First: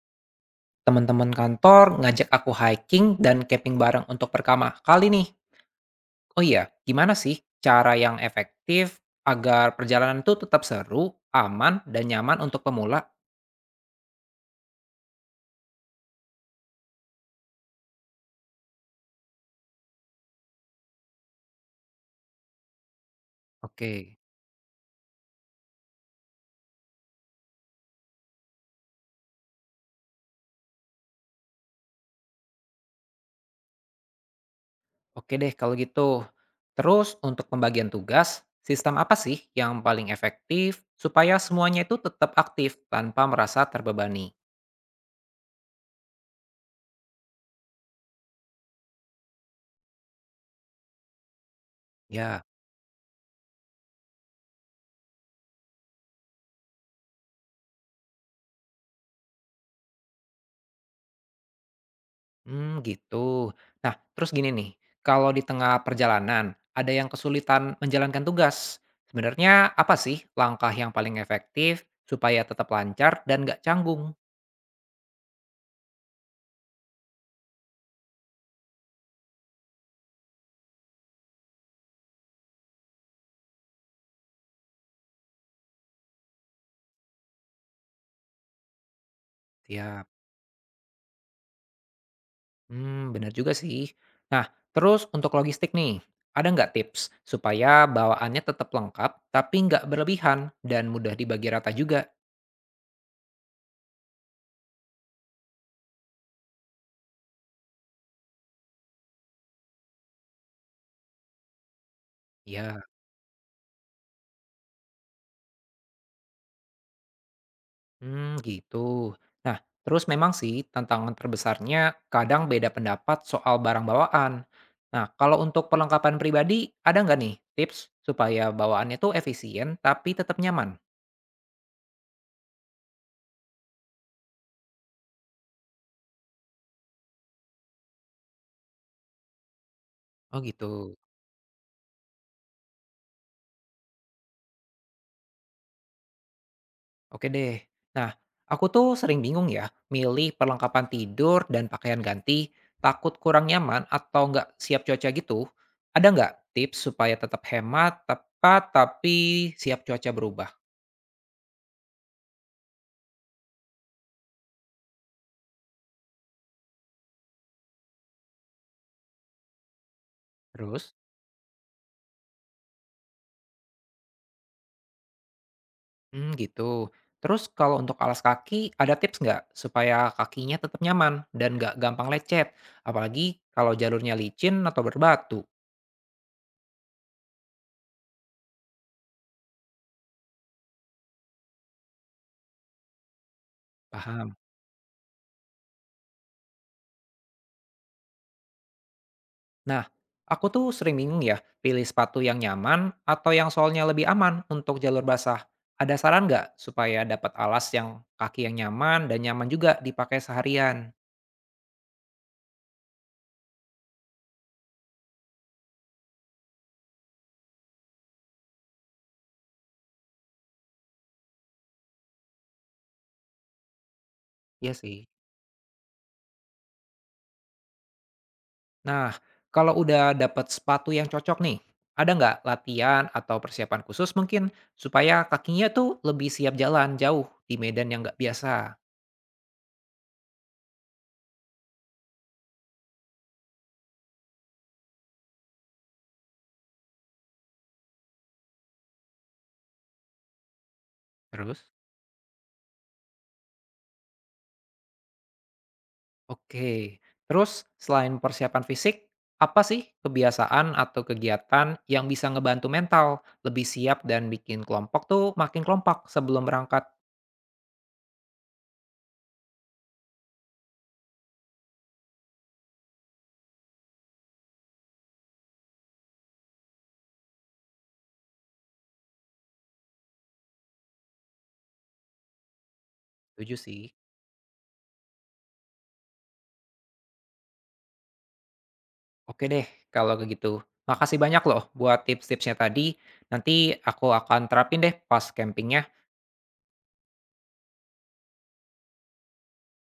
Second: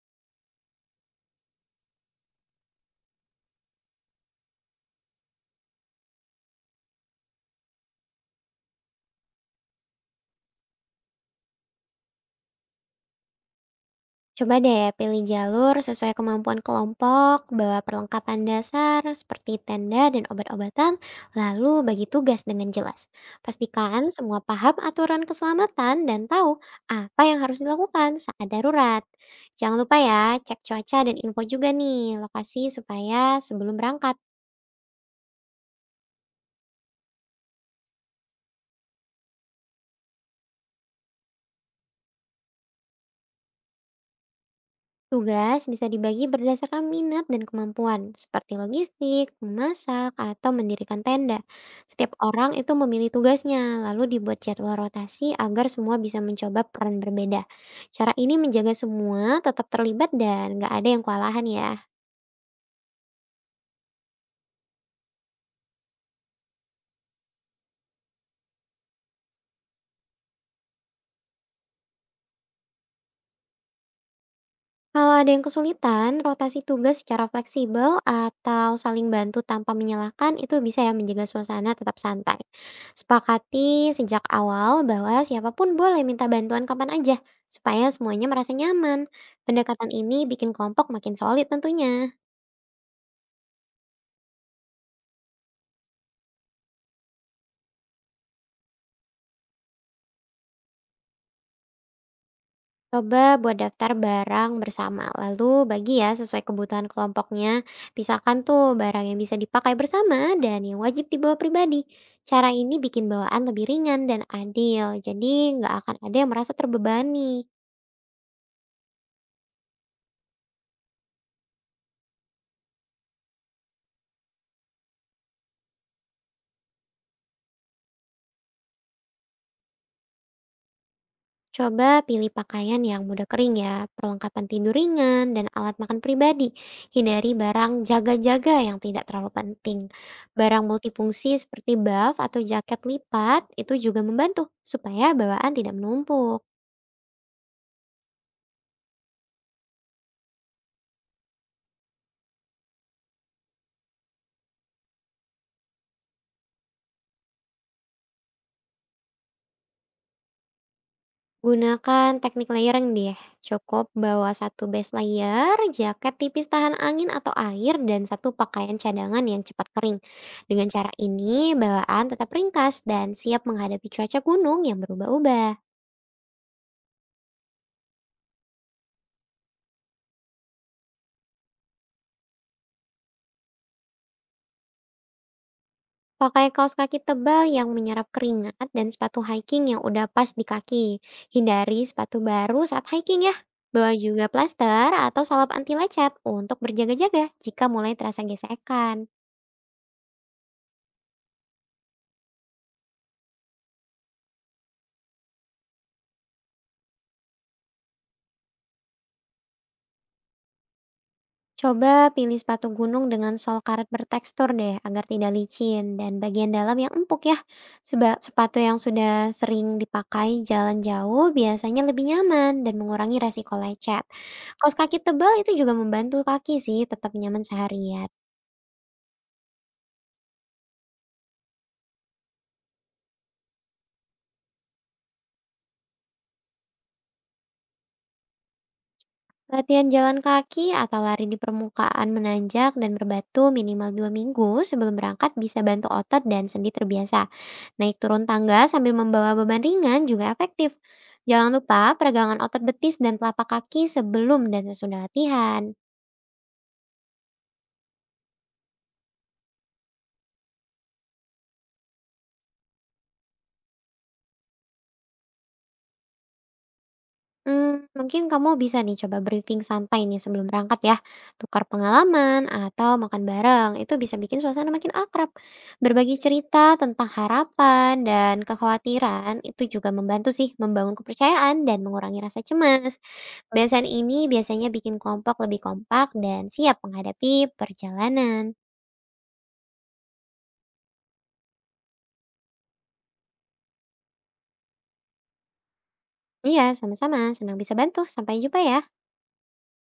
Teman-teman kantor ngajak aku hiking dan camping bareng untuk pertama kali nih. Oh iya, gimana sih cara yang efektif agar perjalanan itu tetap seru, aman, dan nyaman untuk pemula? Coba deh pilih jalur sesuai kemampuan kelompok, bawa perlengkapan dasar seperti tenda dan obat-obatan, lalu bagi tugas dengan jelas. Pastikan Oke, semua paham aturan keselamatan dan tahu apa yang harus dilakukan saat darurat. Jangan lupa ya, cek cuaca dan info juga nih lokasi supaya sebelum berangkat. oke deh kalau gitu. Terus untuk pembagian tugas, sistem apa sih yang paling efektif supaya semuanya itu tetap aktif tanpa merasa terbebani? Tugas bisa dibagi berdasarkan minat dan kemampuan, seperti logistik, memasak, atau mendirikan tenda. Setiap Ya. orang itu memilih tugasnya, lalu dibuat jadwal rotasi agar semua bisa mencoba peran berbeda. Cara ini menjaga semua tetap terlibat dan nggak ada yang kewalahan ya. Hmm, gitu. Nah, terus gini nih, kalau di tengah perjalanan ada yang kesulitan menjalankan tugas, sebenarnya apa sih langkah yang paling efektif supaya tetap lancar dan nggak canggung? Kalau ada yang kesulitan, rotasi tugas secara fleksibel atau saling bantu tanpa menyalahkan itu bisa ya menjaga suasana tetap santai. Sepakati sejak awal bahwa siapapun boleh minta bantuan kapan aja, supaya semuanya merasa nyaman. Pendekatan Siap. ini bikin kelompok makin solid tentunya. Hmm, benar juga sih. Nah, terus untuk logistik nih, ada nggak tips supaya bawaannya tetap lengkap tapi nggak berlebihan dan mudah dibagi rata juga? Coba buat daftar barang bersama, lalu bagi ya sesuai kebutuhan kelompoknya. Pisahkan tuh barang yang bisa dipakai bersama dan yang wajib dibawa pribadi. Cara ini Ya. bikin bawaan lebih ringan dan adil, jadi nggak akan ada yang merasa terbebani. Hmm, gitu. Nah, terus memang sih tantangan terbesarnya kadang beda pendapat soal barang bawaan. Nah, kalau untuk perlengkapan pribadi, ada nggak nih tips supaya bawaannya tuh efisien tapi tetap nyaman? Coba pilih pakaian yang mudah kering ya, perlengkapan tidur ringan, dan alat makan pribadi. Hindari barang jaga-jaga yang tidak terlalu penting. Oh Barang gitu. multifungsi seperti buff atau jaket lipat itu juga membantu supaya bawaan tidak menumpuk. Oke deh. Nah, aku tuh sering bingung ya milih perlengkapan tidur dan pakaian ganti, takut kurang nyaman atau nggak siap cuaca gitu. Ada nggak tips supaya tetap hemat, tepat, tapi siap cuaca berubah? Gunakan teknik layering deh. Cukup bawa satu base layer, jaket tipis tahan angin atau air, dan satu pakaian cadangan yang cepat kering. Dengan cara Terus? ini, bawaan tetap ringkas dan siap menghadapi cuaca gunung yang berubah-ubah. Hmm, gitu. Terus kalau untuk alas kaki, ada tips nggak supaya kakinya tetap nyaman dan nggak gampang lecet, apalagi kalau jalurnya licin atau berbatu? Pakai kaos kaki tebal yang menyerap keringat dan sepatu hiking yang udah pas di kaki. Hindari sepatu baru saat hiking ya. Bawa juga Paham. plaster atau salep anti lecet untuk berjaga-jaga jika mulai terasa gesekan. Nah, aku tuh sering bingung ya, pilih sepatu yang nyaman atau yang soalnya lebih aman untuk jalur basah. Ada saran nggak supaya dapat alas yang kaki yang nyaman dan nyaman juga dipakai seharian? Coba pilih sepatu gunung dengan sol karet bertekstur deh agar tidak licin dan bagian dalam yang empuk ya. Sepatu yang sudah sering dipakai jalan jauh biasanya lebih nyaman dan mengurangi resiko lecet. Kaos Iya kaki sih. tebal itu juga membantu kaki sih tetap nyaman seharian. Nah, kalau udah dapat sepatu yang cocok nih, ada nggak latihan atau persiapan khusus mungkin supaya kakinya tuh lebih siap jalan jauh di medan yang nggak biasa? Latihan jalan kaki atau lari di permukaan menanjak dan berbatu minimal 2 minggu sebelum berangkat bisa bantu otot dan sendi terbiasa. Naik turun tangga sambil membawa beban ringan juga efektif. Jangan Terus, lupa peregangan otot betis dan telapak kaki sebelum dan sesudah latihan. oke, terus selain persiapan fisik, apa sih kebiasaan atau kegiatan yang bisa ngebantu mental lebih siap dan bikin kelompok tuh makin kompak sebelum berangkat? Mungkin kamu bisa nih coba briefing santai nih sebelum berangkat ya. Tukar pengalaman atau makan bareng, itu bisa bikin suasana makin akrab. Berbagi cerita tentang harapan dan kekhawatiran itu juga membantu sih membangun kepercayaan dan mengurangi rasa cemas. Setuju sih. Kebiasaan ini biasanya bikin kelompok lebih kompak dan siap menghadapi perjalanan. Oke deh, kalau begitu. Makasih banyak loh buat tips-tipsnya tadi. Nanti aku akan terapin deh pas campingnya. Iya, sama-sama. Senang bisa bantu. Sampai jumpa ya.